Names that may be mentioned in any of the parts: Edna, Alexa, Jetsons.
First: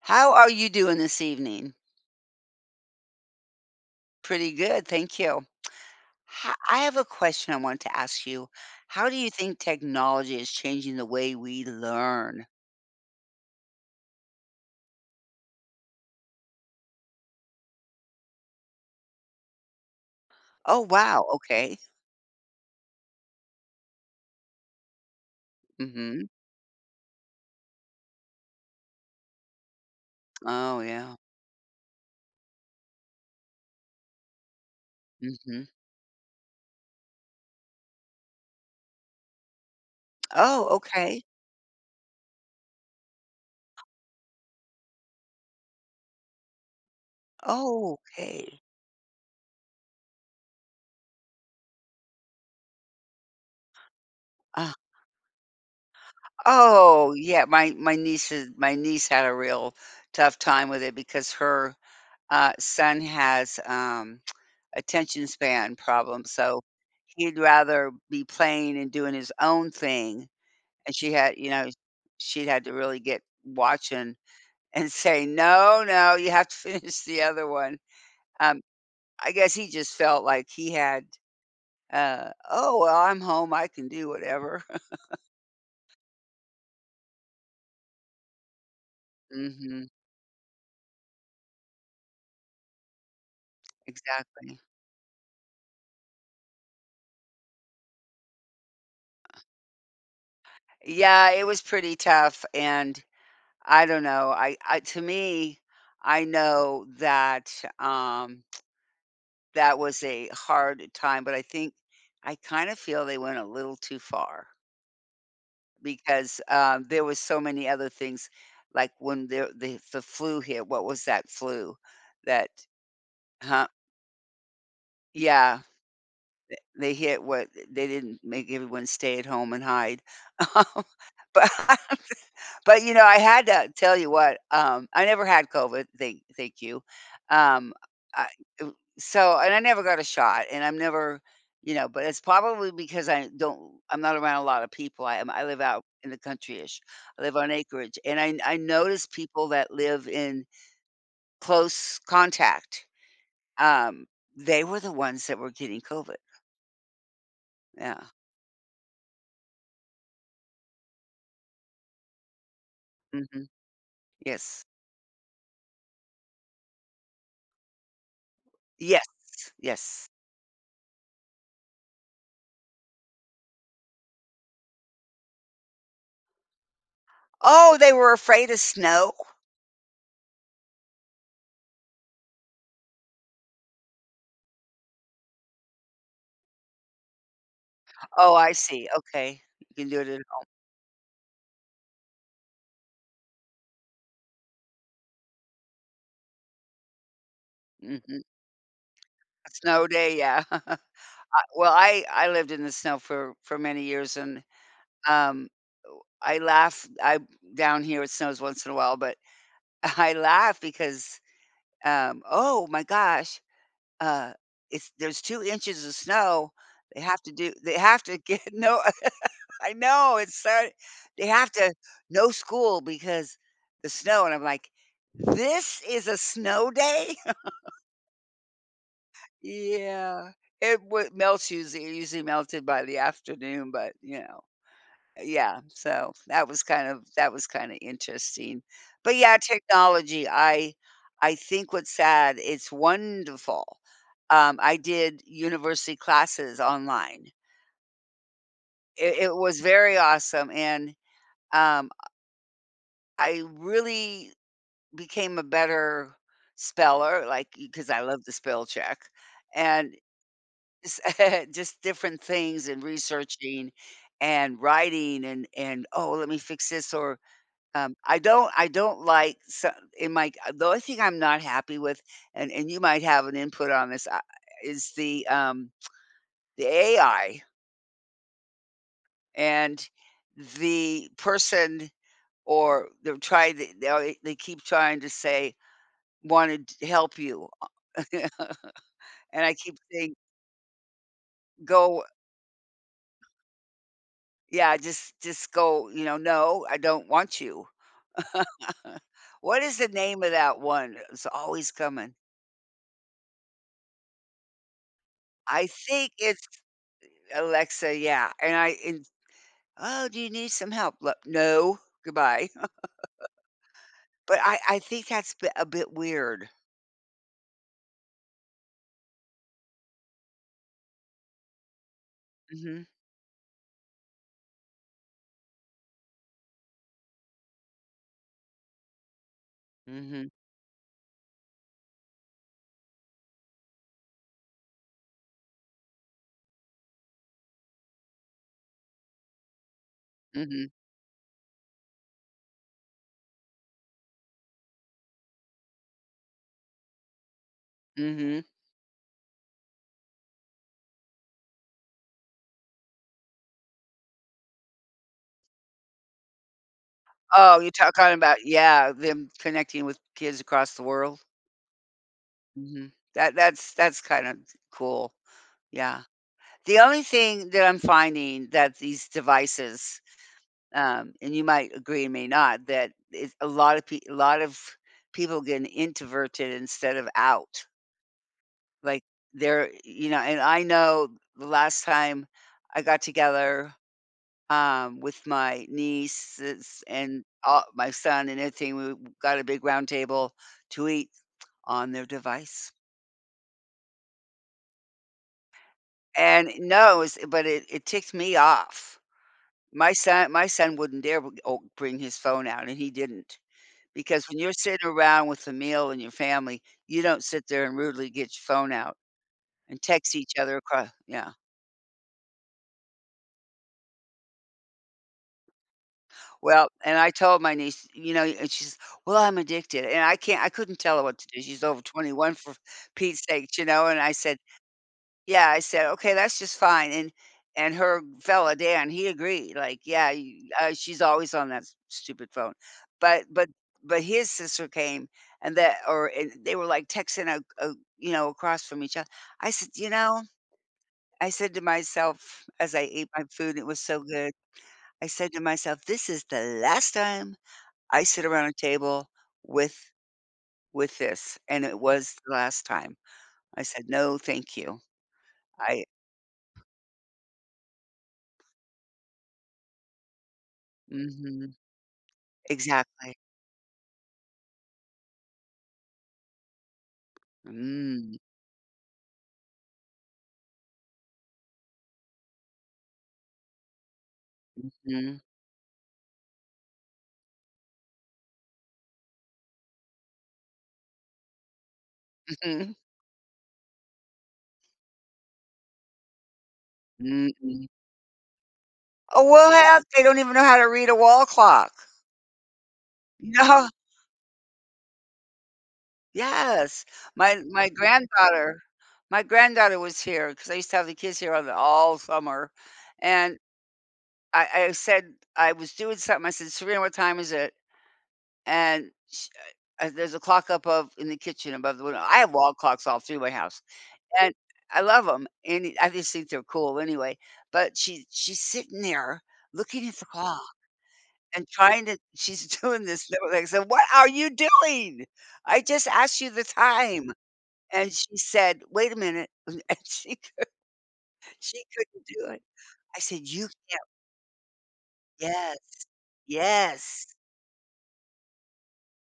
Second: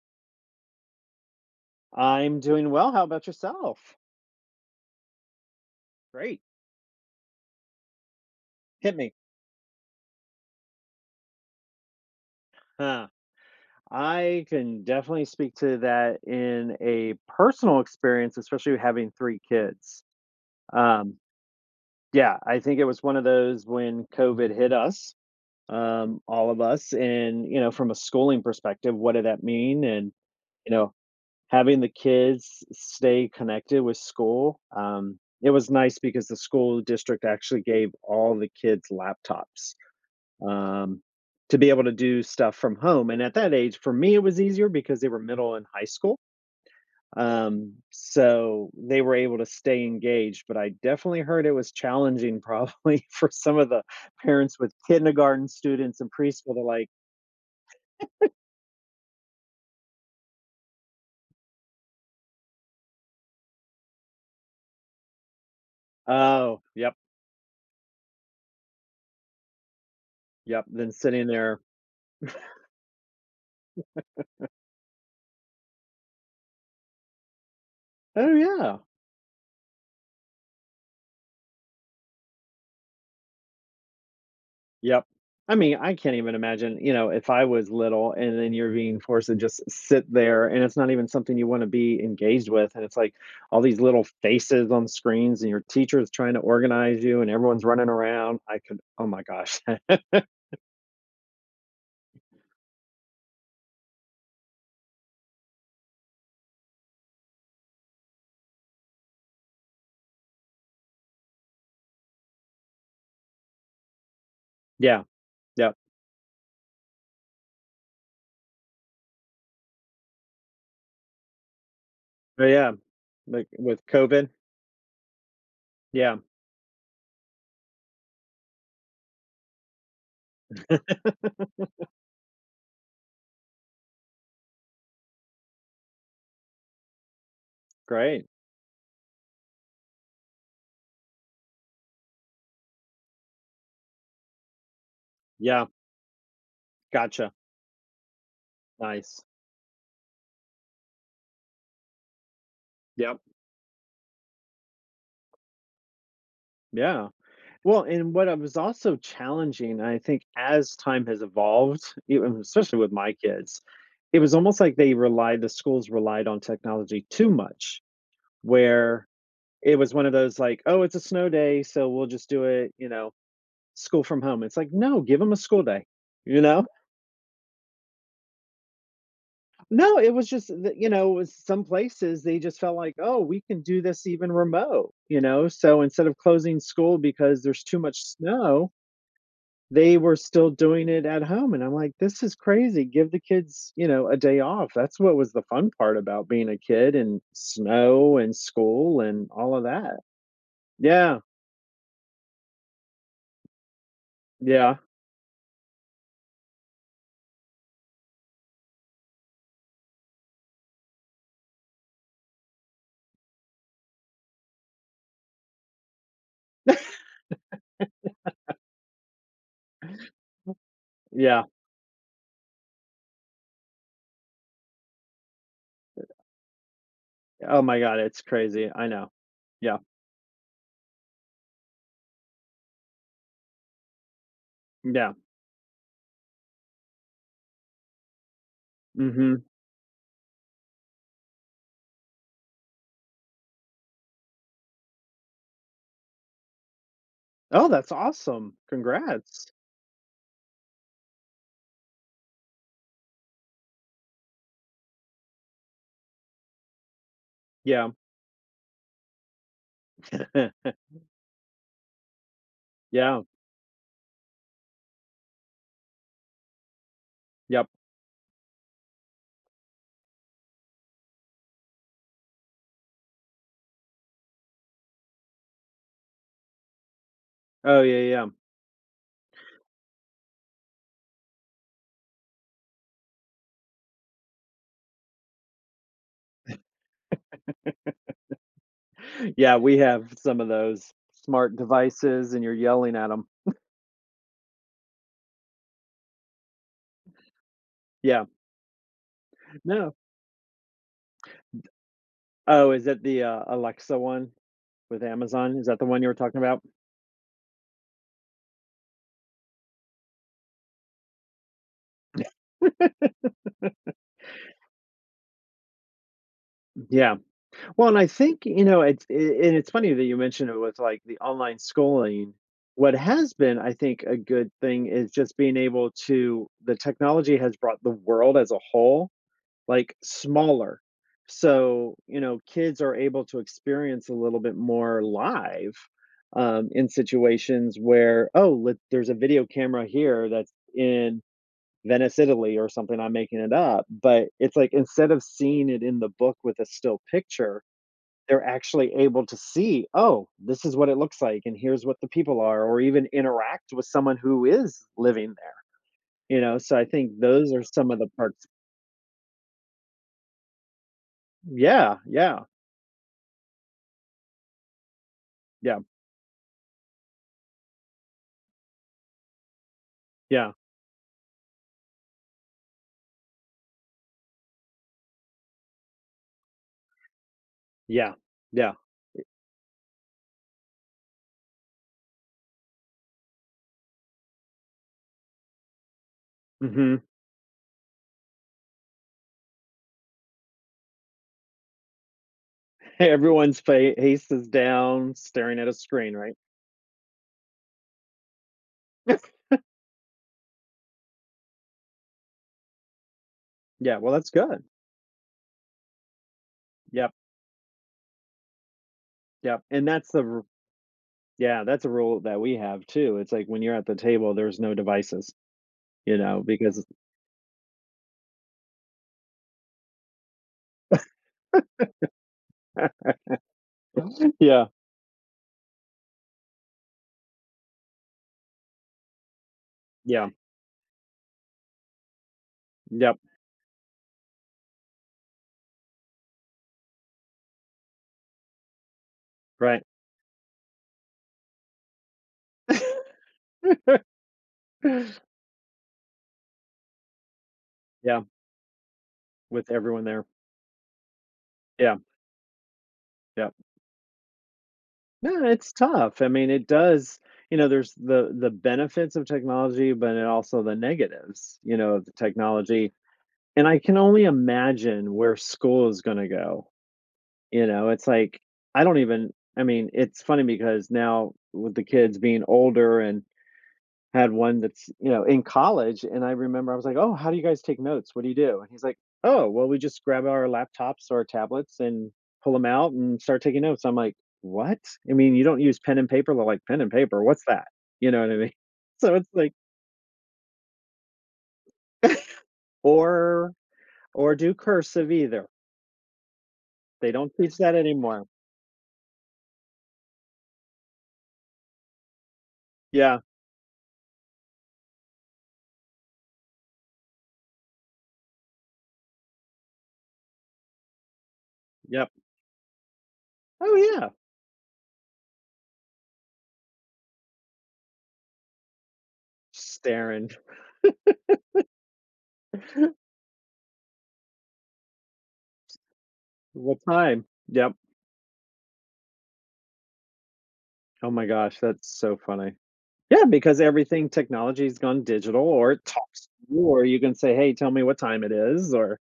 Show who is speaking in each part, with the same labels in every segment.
Speaker 1: How are you doing this evening?
Speaker 2: I'm doing well. How about yourself?
Speaker 1: Pretty good, thank you.
Speaker 2: Great.
Speaker 1: Ho I have a question I want to ask you.
Speaker 2: Hit
Speaker 1: How
Speaker 2: me.
Speaker 1: do you think technology is changing the way we learn?
Speaker 2: Huh. I can definitely speak to that in a personal experience, especially having three kids.
Speaker 1: Oh,
Speaker 2: Um,
Speaker 1: wow, okay.
Speaker 2: yeah, I think it was one of those when COVID hit us,
Speaker 1: Mhm.
Speaker 2: all of us, and from a schooling perspective, what did that mean? And you
Speaker 1: Oh,
Speaker 2: know,
Speaker 1: yeah.
Speaker 2: having the kids stay connected with school, it
Speaker 1: Mhm.
Speaker 2: was nice because the school district actually gave all the kids laptops
Speaker 1: Oh,
Speaker 2: um,
Speaker 1: okay.
Speaker 2: to be able to do stuff from home. And at that age, for me, it was easier because they were middle and high school. Um,
Speaker 1: Oh, okay.
Speaker 2: so they were able to stay engaged, but I definitely heard it was challenging probably for some of the parents with
Speaker 1: Uh,
Speaker 2: kindergarten students and preschool. They're like,
Speaker 1: oh, yeah, my niece had a real tough time with it because her son has attention span problem,
Speaker 2: oh,
Speaker 1: so
Speaker 2: yep,
Speaker 1: he'd rather be playing and doing his own thing,
Speaker 2: yep. Then
Speaker 1: and she
Speaker 2: sitting
Speaker 1: had you
Speaker 2: there,
Speaker 1: know, she'd had to really get watching and say, "No, no, you have to finish the other one."
Speaker 2: oh,
Speaker 1: Um,
Speaker 2: yeah,
Speaker 1: I guess he just felt like he had, "Oh, well, I'm home, I can do whatever."
Speaker 2: yep. I mean, I can't even imagine, if I was little and then you're being forced to just
Speaker 1: Mhm,
Speaker 2: sit there and it's not even something you want to be engaged with. And it's like all these little
Speaker 1: exactly.
Speaker 2: faces on screens and your teacher is trying to organize you and everyone's running around. I could, oh my gosh.
Speaker 1: Yeah, it was pretty tough, and I don't know, I to me, I know that, um that was a hard time, but I think I kind of feel they went a little too far
Speaker 2: Yeah. Yeah.
Speaker 1: because, there was so many other things, like when the flu hit, what was that flu
Speaker 2: But
Speaker 1: that?
Speaker 2: yeah. Like
Speaker 1: Huh?
Speaker 2: with COVID.
Speaker 1: Yeah,
Speaker 2: Yeah.
Speaker 1: they hit, what, they didn't make everyone stay at home and hide. Um, but But, you know, I had to tell you what, I never had COVID, thank you. Um,
Speaker 2: Great.
Speaker 1: I ooh, so and I never got a shot, and I'm never you know, but it's probably because I'm not around a lot of people, I live
Speaker 2: Yeah.
Speaker 1: out in the countryish. I
Speaker 2: Gotcha.
Speaker 1: live on acreage, and I notice
Speaker 2: Nice.
Speaker 1: people that live in close contact,
Speaker 2: Yep.
Speaker 1: um, they were the ones that were getting COVID.
Speaker 2: Yeah. Well,
Speaker 1: Yeah.
Speaker 2: and what I was also challenging, I think as time has evolved, even especially with my
Speaker 1: Mhm.
Speaker 2: kids, it was almost
Speaker 1: Yes.
Speaker 2: like the schools relied on technology too much,
Speaker 1: Yes,
Speaker 2: where it was one
Speaker 1: yes.
Speaker 2: of those like, "Oh, it's a snow day, so we'll just do it, school from home." It's like, "No, give them a school day." You know?
Speaker 1: Oh, they were afraid of snow?
Speaker 2: No, it was just that, with some places they just felt like, "Oh, we can do this even remote," you know? So instead of closing school because there's too much
Speaker 1: Oh, I
Speaker 2: snow,
Speaker 1: see, okay. You can
Speaker 2: they
Speaker 1: do it
Speaker 2: were
Speaker 1: at,
Speaker 2: still doing it at home, and I'm like, "This is crazy, give the kids, a day off." That's what was the fun part about being a kid and snow
Speaker 1: mhm,
Speaker 2: and school and all of
Speaker 1: snow
Speaker 2: that.
Speaker 1: day, yeah. I
Speaker 2: Yeah,
Speaker 1: well, I lived in the snow for many years, and,
Speaker 2: yeah,
Speaker 1: um, I laugh I down here, it snows once in a while, but I laugh because, "Oh my gosh, uh, it's there's 2 inches of snow. They have to do, they have to get." No, I know, it's so they
Speaker 2: yeah.
Speaker 1: have to no school because the snow, and I'm like, "This is a snow day?"
Speaker 2: Oh my god, it's crazy, I know. Yeah,
Speaker 1: Yeah. It would melts usually usually melted by the afternoon, but, you know.
Speaker 2: yeah,
Speaker 1: Yeah, so that was that was kinda interesting. But, yeah,
Speaker 2: mhm.
Speaker 1: technology, I think what's sad, it's wonderful. I did university classes online.
Speaker 2: Oh, that's awesome,
Speaker 1: It
Speaker 2: congrats.
Speaker 1: was very awesome, and, um, I really became a better speller, like
Speaker 2: Yeah.
Speaker 1: because I love the spell check, and it's just different things and
Speaker 2: Yeah,
Speaker 1: researching and writing and, "Oh, let me fix this," or,
Speaker 2: yep.
Speaker 1: I don't like so in my, the only thing I'm not happy with, and you might have an input on this, is the AI
Speaker 2: Oh, yeah, yeah.
Speaker 1: and the person or they keep trying to say, "Wanted to help you."
Speaker 2: Yeah,
Speaker 1: And I
Speaker 2: yeah,
Speaker 1: keep
Speaker 2: we have
Speaker 1: saying,
Speaker 2: some of those smart
Speaker 1: "Go."
Speaker 2: devices and you're yelling at them.
Speaker 1: Yeah, just go, you know, "No, I don't want you."
Speaker 2: Yeah,
Speaker 1: What is the
Speaker 2: no.
Speaker 1: name of that one? It's always coming.
Speaker 2: Oh, is it the, Alexa one? With Amazon, is
Speaker 1: I
Speaker 2: that the one you
Speaker 1: think
Speaker 2: were talking
Speaker 1: it's
Speaker 2: about?
Speaker 1: Alexa, yeah, and "Oh, do you need some help?" L, "No, goodbye." But I think that's b a bit weird.
Speaker 2: Yeah. Well, and I think, it's a and it's funny that you mentioned it with, like, the online schooling.
Speaker 1: Mhm,
Speaker 2: What has been, I think, a good thing is just being able to the technology has brought the world as a whole, like,
Speaker 1: mhm,
Speaker 2: smaller. So, kids are able to experience a little bit more live, in situations where, "Oh, let there's a video camera here that's
Speaker 1: mhm,
Speaker 2: in Venice, Italy, or something. I'm making it up. But it's like instead of seeing it in the book with a still picture,
Speaker 1: mhm.
Speaker 2: they're actually able to see, oh, this is what it looks like, and here's what the people are, or even interact with someone who is living there, you know? So I think those
Speaker 1: Oh,
Speaker 2: are
Speaker 1: you're
Speaker 2: some of the
Speaker 1: talking about,
Speaker 2: parts.
Speaker 1: yeah, them connecting with kids across the world?
Speaker 2: Yeah, yeah,
Speaker 1: Mhm. That's kinda cool,
Speaker 2: yeah,
Speaker 1: yeah. The only thing that I'm finding, that these devices,
Speaker 2: yeah,
Speaker 1: and you might agree and may not, that it's a lot of pe- a lot of people getting introverted instead of out.
Speaker 2: yeah, yeah.
Speaker 1: Like they're, you know, and I know the last time I got together, with my nieces
Speaker 2: Mhm.
Speaker 1: and all, my son and everything, we got a big round table to eat on their device.
Speaker 2: Everyone's fa face is down, staring at a screen, right?
Speaker 1: And no, it was- but it ticked me off. My son wouldn't dare w- oh, bring his phone out, and he didn't.
Speaker 2: Yeah, well,
Speaker 1: Because
Speaker 2: that's
Speaker 1: when you're
Speaker 2: good.
Speaker 1: sitting around with a meal and your family, you
Speaker 2: Yep,
Speaker 1: don't sit there and rudely get your phone out
Speaker 2: yep.
Speaker 1: and
Speaker 2: And that's
Speaker 1: text each
Speaker 2: the
Speaker 1: other across, yeah.
Speaker 2: yeah, that's a rule that we have too. It's like when you're at the table, there's no devices, you know,
Speaker 1: Well,
Speaker 2: because
Speaker 1: and I told my niece, you know, and she's, "Well, I'm addicted," and I couldn't tell her what to do. She's over 21 for Pete's sake, you know, and I said,
Speaker 2: yeah,
Speaker 1: yeah, I said, "Okay, that's just fine," and her fella, Dan, he agreed, like, "Yeah,
Speaker 2: yeah,
Speaker 1: you, she's always on that s stupid phone."
Speaker 2: yep,
Speaker 1: But but but his sister came and that or and they were, like, texting a you know, across from each other. I said,
Speaker 2: right.
Speaker 1: "You know," I said to myself as I ate my food, it was so good, I said to myself, "This is the last time I
Speaker 2: Yeah,
Speaker 1: sit around a table
Speaker 2: with
Speaker 1: with
Speaker 2: everyone there.
Speaker 1: this," and it
Speaker 2: Yeah,
Speaker 1: was the last time.
Speaker 2: yeah.
Speaker 1: I said, "No, thank you."
Speaker 2: No, it's
Speaker 1: I,
Speaker 2: tough. I mean, it does, there's the benefits of technology, but it also the
Speaker 1: mhm.
Speaker 2: negatives, of the technology.
Speaker 1: Exactly.
Speaker 2: And I can only imagine where school is going to go. It's
Speaker 1: Mm,
Speaker 2: like I don't even I mean, it's funny because now with the kids being older and had one that's,
Speaker 1: mhm,
Speaker 2: in college, and I remember I was like, "Oh, how do you guys take notes? What do you do?" And he's like, "Oh, well, we just grab our laptops or our tablets and pull them
Speaker 1: mhm,
Speaker 2: out and start taking notes." I'm like, "What? I mean, you don't use pen and paper?" They're like, "Pen and paper, what's that?"
Speaker 1: mm.
Speaker 2: You know what I mean? So it's
Speaker 1: Oh, we'll
Speaker 2: like
Speaker 1: have they don't even know how to read a wall clock.
Speaker 2: or
Speaker 1: No.
Speaker 2: or do cursive either.
Speaker 1: Yes.
Speaker 2: They don't
Speaker 1: My
Speaker 2: teach
Speaker 1: my
Speaker 2: that anymore.
Speaker 1: granddaughter my granddaughter was here because I used to have the kids here on the all summer,
Speaker 2: Yeah,
Speaker 1: and I said I was doing something, I said, "Serena, what time is it?" And sh there's a clock up of in the kitchen above the window.
Speaker 2: yep.
Speaker 1: I have wall clocks all through my house,
Speaker 2: Oh, yeah.
Speaker 1: and I love them. And I just think they're cool anyway, but she's sitting there looking at the
Speaker 2: Staring.
Speaker 1: clock, and trying to she's doing this thing. I said, "What are you doing? I just asked you the
Speaker 2: What
Speaker 1: time."
Speaker 2: time? Yep.
Speaker 1: And she said, "Wait a minute." And
Speaker 2: Oh my gosh,
Speaker 1: she
Speaker 2: that's
Speaker 1: couldn't
Speaker 2: so
Speaker 1: do it.
Speaker 2: funny.
Speaker 1: I said,
Speaker 2: Yeah,
Speaker 1: "You
Speaker 2: because
Speaker 1: can't."
Speaker 2: everything technology's gone digital
Speaker 1: Yes,
Speaker 2: or it talks to you, or you
Speaker 1: yes,
Speaker 2: can say, "Hey, tell me what time it is," or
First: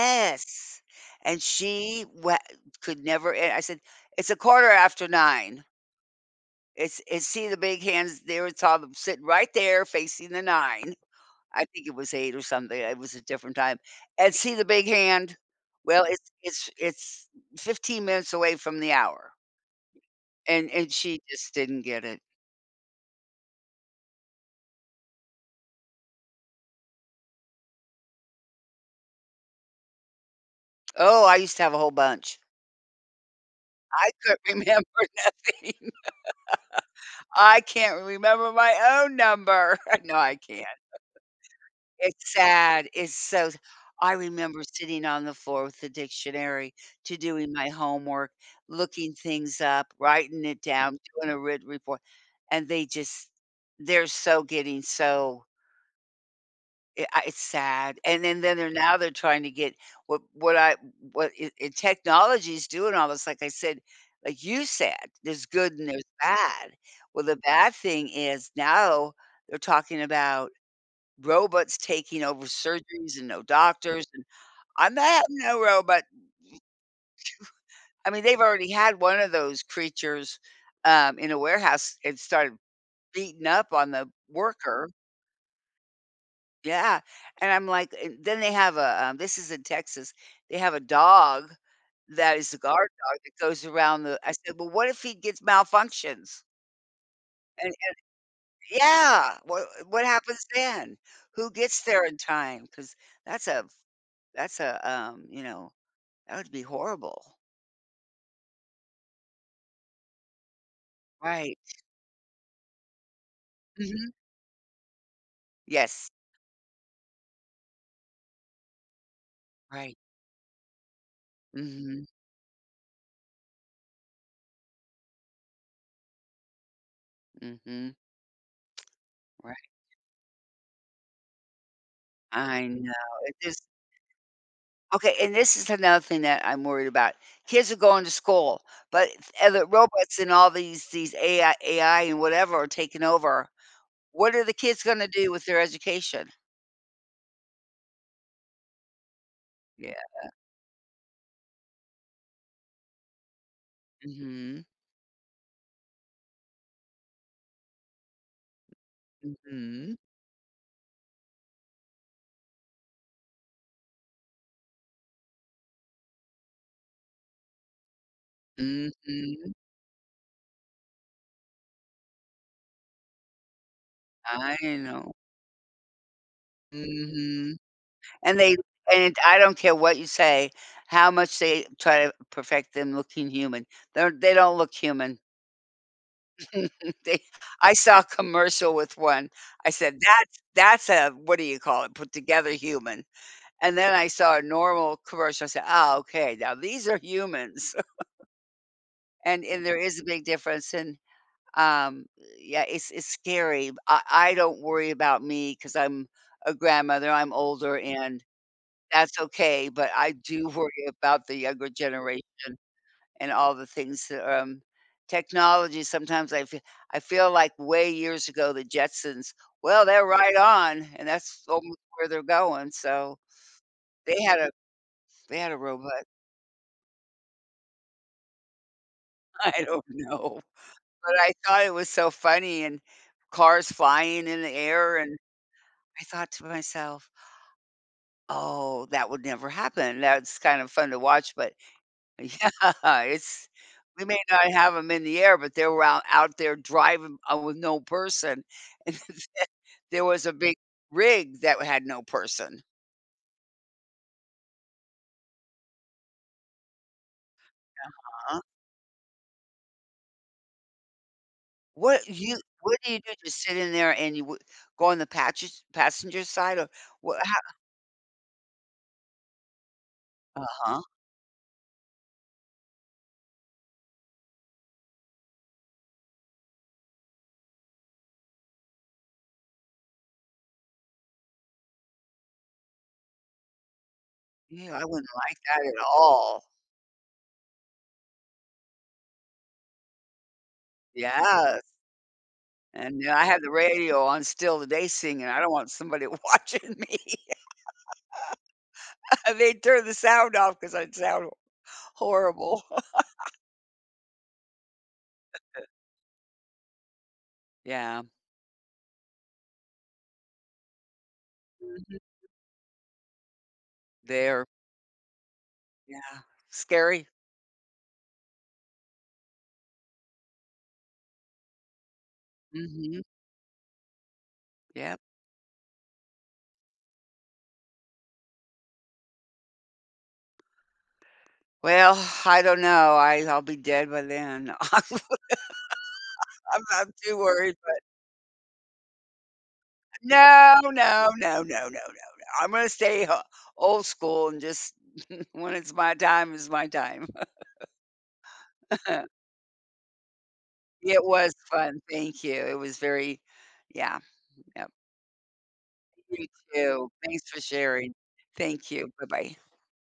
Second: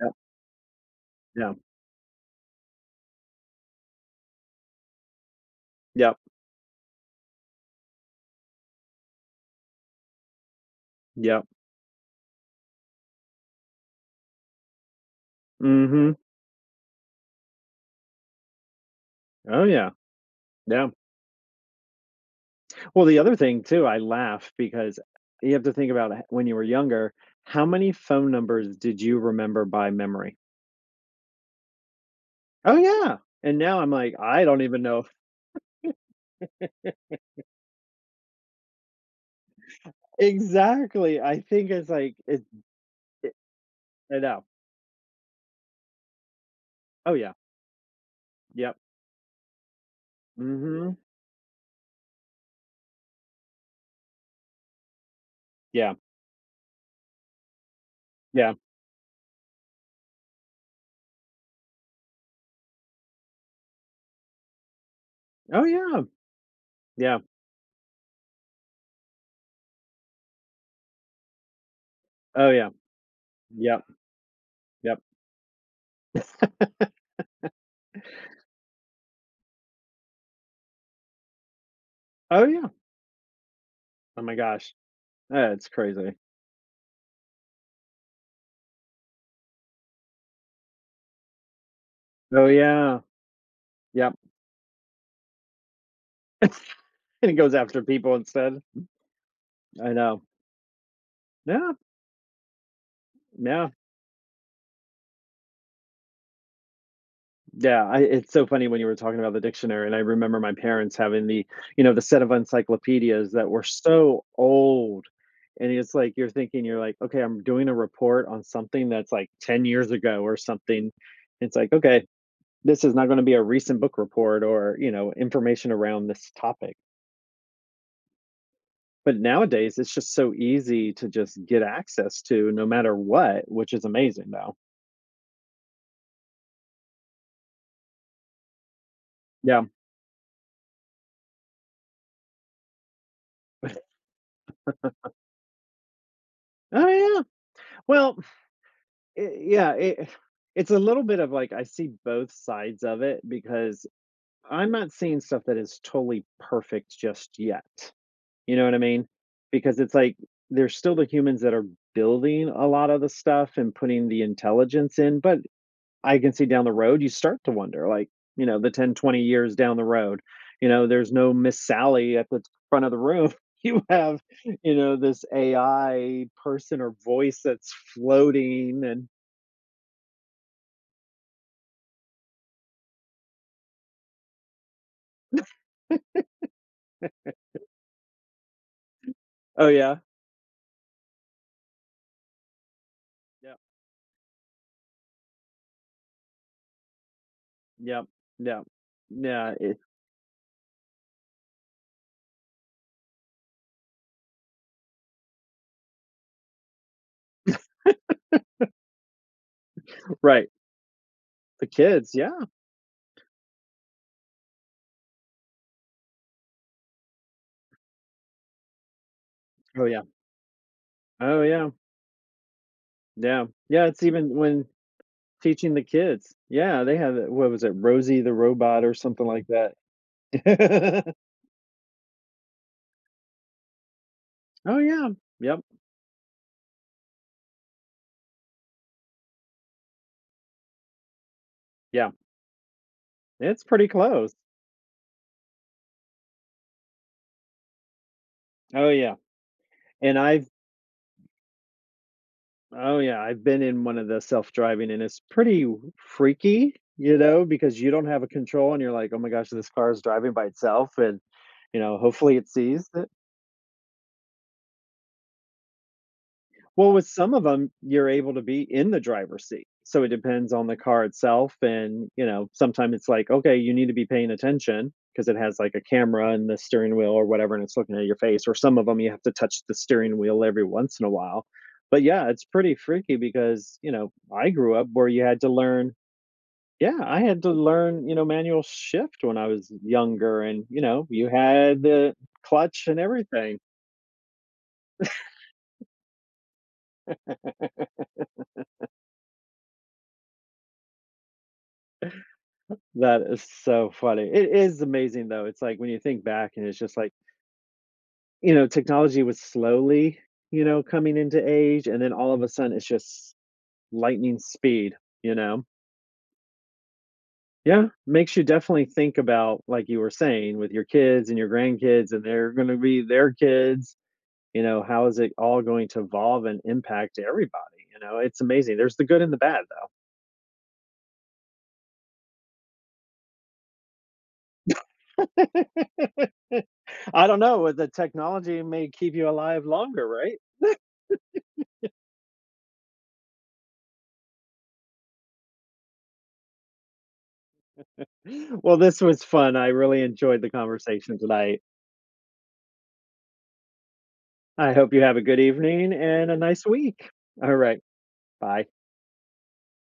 Speaker 2: yep,
Speaker 1: And
Speaker 2: yeah,
Speaker 1: she we could never, and I said, "It's a quarter after 9.
Speaker 2: yep,
Speaker 1: It's See the big hands there. It's all them sitting right there facing the 9."
Speaker 2: yep.
Speaker 1: I think it was 8 or something, it was a different time, and see the big hand? Well,
Speaker 2: Mhm.
Speaker 1: it's 15 minutes away from the hour,
Speaker 2: Oh, yeah, yeah.
Speaker 1: and she just didn't get it.
Speaker 2: Well, the other thing too, I laugh because you have to think about h when you were younger, how many phone numbers did you remember by memory?
Speaker 1: Oh, I used to have a whole bunch.
Speaker 2: Oh, yeah, and now I'm
Speaker 1: I
Speaker 2: like, I
Speaker 1: couldn't
Speaker 2: don't even
Speaker 1: remember
Speaker 2: know.
Speaker 1: nothing. I can't remember my own number. No, I can't.
Speaker 2: Exactly, I think it's like
Speaker 1: It's
Speaker 2: it
Speaker 1: sad, it's
Speaker 2: it
Speaker 1: so, I
Speaker 2: I know.
Speaker 1: remember sitting on the floor with the dictionary
Speaker 2: Oh,
Speaker 1: to
Speaker 2: yeah,
Speaker 1: doing my homework,
Speaker 2: yep,
Speaker 1: looking things up, writing it
Speaker 2: mhm,
Speaker 1: down, doing a written report, and they just they're so getting so,
Speaker 2: yeah,
Speaker 1: I it's sad, and then
Speaker 2: yeah.
Speaker 1: they're, now they're trying to get, what what I what I technology's doing all this, like I said, like you said, there's
Speaker 2: Oh,
Speaker 1: good and
Speaker 2: yeah,
Speaker 1: there's bad.
Speaker 2: yeah.
Speaker 1: Well, the bad thing is now they're talking about robots taking over
Speaker 2: Oh, yeah,
Speaker 1: surgeries and no
Speaker 2: yep,
Speaker 1: doctors, and I'm
Speaker 2: yep.
Speaker 1: not having no robot. I mean, they've already had one of those creatures, in a warehouse and
Speaker 2: Oh,
Speaker 1: started
Speaker 2: yeah.
Speaker 1: beating up on the
Speaker 2: Oh my gosh.
Speaker 1: worker.
Speaker 2: That's crazy.
Speaker 1: Yeah, and I'm like, and then they have a, this is in Texas, they have a dog that
Speaker 2: Oh,
Speaker 1: is the guard
Speaker 2: yeah.
Speaker 1: dog that goes around
Speaker 2: Yep.
Speaker 1: the, I said, "Well, what if he gets malfunctions?"
Speaker 2: And it goes after
Speaker 1: And
Speaker 2: people instead.
Speaker 1: yeah,
Speaker 2: I
Speaker 1: what
Speaker 2: know.
Speaker 1: happens then? Who
Speaker 2: Yeah.
Speaker 1: gets there in time? Because that's
Speaker 2: Yeah.
Speaker 1: a, you know, that would be horrible.
Speaker 2: Yeah. It's so funny when you were talking about the dictionary, and I remember my parents having the,
Speaker 1: Right.
Speaker 2: you know, the set of encyclopedias that were
Speaker 1: Mhm.
Speaker 2: so old. And it's
Speaker 1: Yes.
Speaker 2: like you're thinking, you're like, okay, I'm doing a report on something that's like 10 years
Speaker 1: Right.
Speaker 2: ago or something. It's like, okay,
Speaker 1: Mhm,
Speaker 2: this is not going to be a recent book report or, information around this topic.
Speaker 1: mhm.
Speaker 2: But
Speaker 1: Right.
Speaker 2: nowadays, it's just so easy to just get access to no
Speaker 1: I know.
Speaker 2: matter
Speaker 1: It
Speaker 2: what,
Speaker 1: is,
Speaker 2: which is amazing, though.
Speaker 1: okay, and this is another thing that I'm worried about. Kids are going to school, but and
Speaker 2: Yeah.
Speaker 1: the robots and all these AI and whatever are taking over. What are the kids gonna do with their education?
Speaker 2: Oh, yeah. Well, I yeah,
Speaker 1: Yeah.
Speaker 2: it's a little bit of like I see both sides of it because
Speaker 1: Mhm.
Speaker 2: I'm not seeing stuff that is totally perfect just yet. You know what I mean? Because it's
Speaker 1: Mhm.
Speaker 2: like there's still the humans that are building a lot of the stuff and putting the intelligence in, but I can see down the road, you start to wonder, like, the 10, 20 years
Speaker 1: Mhm.
Speaker 2: down the road, there's no Miss Sally at the front of the room. You have,
Speaker 1: I know.
Speaker 2: this AI person or voice
Speaker 1: Mhm.
Speaker 2: that's
Speaker 1: And they,
Speaker 2: floating and
Speaker 1: and I don't care what you say, how much they try to perfect them looking human. They don't look human. They, I saw a commercial with one.
Speaker 2: oh
Speaker 1: I
Speaker 2: yeah.
Speaker 1: said, that's a, what do you call it, put together human."
Speaker 2: Yeah.
Speaker 1: And then I saw a normal commercial. I said, "Oh, okay, now these are humans."
Speaker 2: Yeah. Yeah. Yeah.
Speaker 1: And there is a big difference and, um, yeah, it's scary. I don't worry about me because 'cause I'm a grandmother, I'm older, and that's okay, but I do
Speaker 2: Right.
Speaker 1: worry about the
Speaker 2: The
Speaker 1: younger
Speaker 2: kids.
Speaker 1: generation
Speaker 2: Yeah.
Speaker 1: and all the things that, technology, sometimes I feel like way years ago, the Jetsons,
Speaker 2: Oh
Speaker 1: well,
Speaker 2: yeah.
Speaker 1: they're right on, and
Speaker 2: Oh
Speaker 1: that's
Speaker 2: yeah.
Speaker 1: almost where they're going, so
Speaker 2: Yeah. Yeah. It's
Speaker 1: they
Speaker 2: even
Speaker 1: had a
Speaker 2: when
Speaker 1: they had a
Speaker 2: teaching the
Speaker 1: robot.
Speaker 2: kids. Yeah. They have what was it? Rosie the robot or something like
Speaker 1: I
Speaker 2: that.
Speaker 1: don't know, but I thought it was so funny and cars flying in the
Speaker 2: Oh
Speaker 1: air,
Speaker 2: yeah.
Speaker 1: and
Speaker 2: Yep.
Speaker 1: I thought to myself, "Oh, that would never happen." That's kind of fun to watch, but,
Speaker 2: Yeah.
Speaker 1: yeah, it's,
Speaker 2: It's pretty
Speaker 1: we may
Speaker 2: close.
Speaker 1: not have them in the air, but they were out there driving, with no person,
Speaker 2: Oh,
Speaker 1: and
Speaker 2: yeah,
Speaker 1: there
Speaker 2: and
Speaker 1: was a
Speaker 2: I've
Speaker 1: big rig that had no person.
Speaker 2: oh, yeah, I've been in one of the self-driving, and it's pretty w freaky, because you don't have a
Speaker 1: uh
Speaker 2: control, and you're like, "Oh my gosh, this car is driving by itself," and,
Speaker 1: What,
Speaker 2: hopefully
Speaker 1: you,
Speaker 2: it
Speaker 1: what
Speaker 2: sees
Speaker 1: do you
Speaker 2: it.
Speaker 1: do? Just sit in there and you w go on the patches passenger side or
Speaker 2: Well, with
Speaker 1: what?
Speaker 2: some of them, you're able to be in the driver's seat, so it depends on the
Speaker 1: Uh-huh.
Speaker 2: car itself, and, sometimes it's like, "Okay, you need to be paying attention because it has, like, a camera in the steering wheel or whatever, and it's looking at your face, or some of them, you have to touch the steering wheel every once in a while. But, yeah, it's pretty freaky because, I
Speaker 1: Yeah,
Speaker 2: grew
Speaker 1: I
Speaker 2: up
Speaker 1: wouldn't
Speaker 2: where you
Speaker 1: like
Speaker 2: had to
Speaker 1: that at
Speaker 2: learn.
Speaker 1: all.
Speaker 2: Yeah, I had to learn, manual shift when I was younger and, you
Speaker 1: Yes,
Speaker 2: had the clutch and
Speaker 1: and then I have the
Speaker 2: everything.
Speaker 1: radio on still today singing, I don't want somebody watching me. They'd turn the sound off because 'cause sound horrible.
Speaker 2: That is so funny. It is amazing though. It's like when you think back and it's just like,
Speaker 1: Yeah.
Speaker 2: technology was slowly, coming into age
Speaker 1: Mhm.
Speaker 2: and then all of a sudden it's just lightning
Speaker 1: They're
Speaker 2: speed, you know?
Speaker 1: yeah, scary.
Speaker 2: Yeah, makes you definitely think about, like you were saying, with your kids and your grandkids, and they're going to be
Speaker 1: Mhm,
Speaker 2: their kids.
Speaker 1: yep.
Speaker 2: How is it all going to evolve and impact everybody? It's amazing. There's the good and the bad,
Speaker 1: Well, I don't know, I'll be dead by then. I'm
Speaker 2: though.
Speaker 1: not too
Speaker 2: I don't
Speaker 1: worried,
Speaker 2: know. With
Speaker 1: but
Speaker 2: The technology may keep you alive longer, right?
Speaker 1: no, no, no, no, no, no, no. I'm gonna stay ho old school and just when it's my time, it's my time.
Speaker 2: Well, this was fun. I really enjoyed the
Speaker 1: It
Speaker 2: conversation
Speaker 1: was
Speaker 2: tonight.
Speaker 1: fun, thank you. It was very, yeah, yep.
Speaker 2: I hope you have a good evening
Speaker 1: You
Speaker 2: and a nice
Speaker 1: too.
Speaker 2: week.
Speaker 1: Thanks for
Speaker 2: All right.
Speaker 1: sharing.
Speaker 2: Bye.
Speaker 1: Thank you. Bye-bye.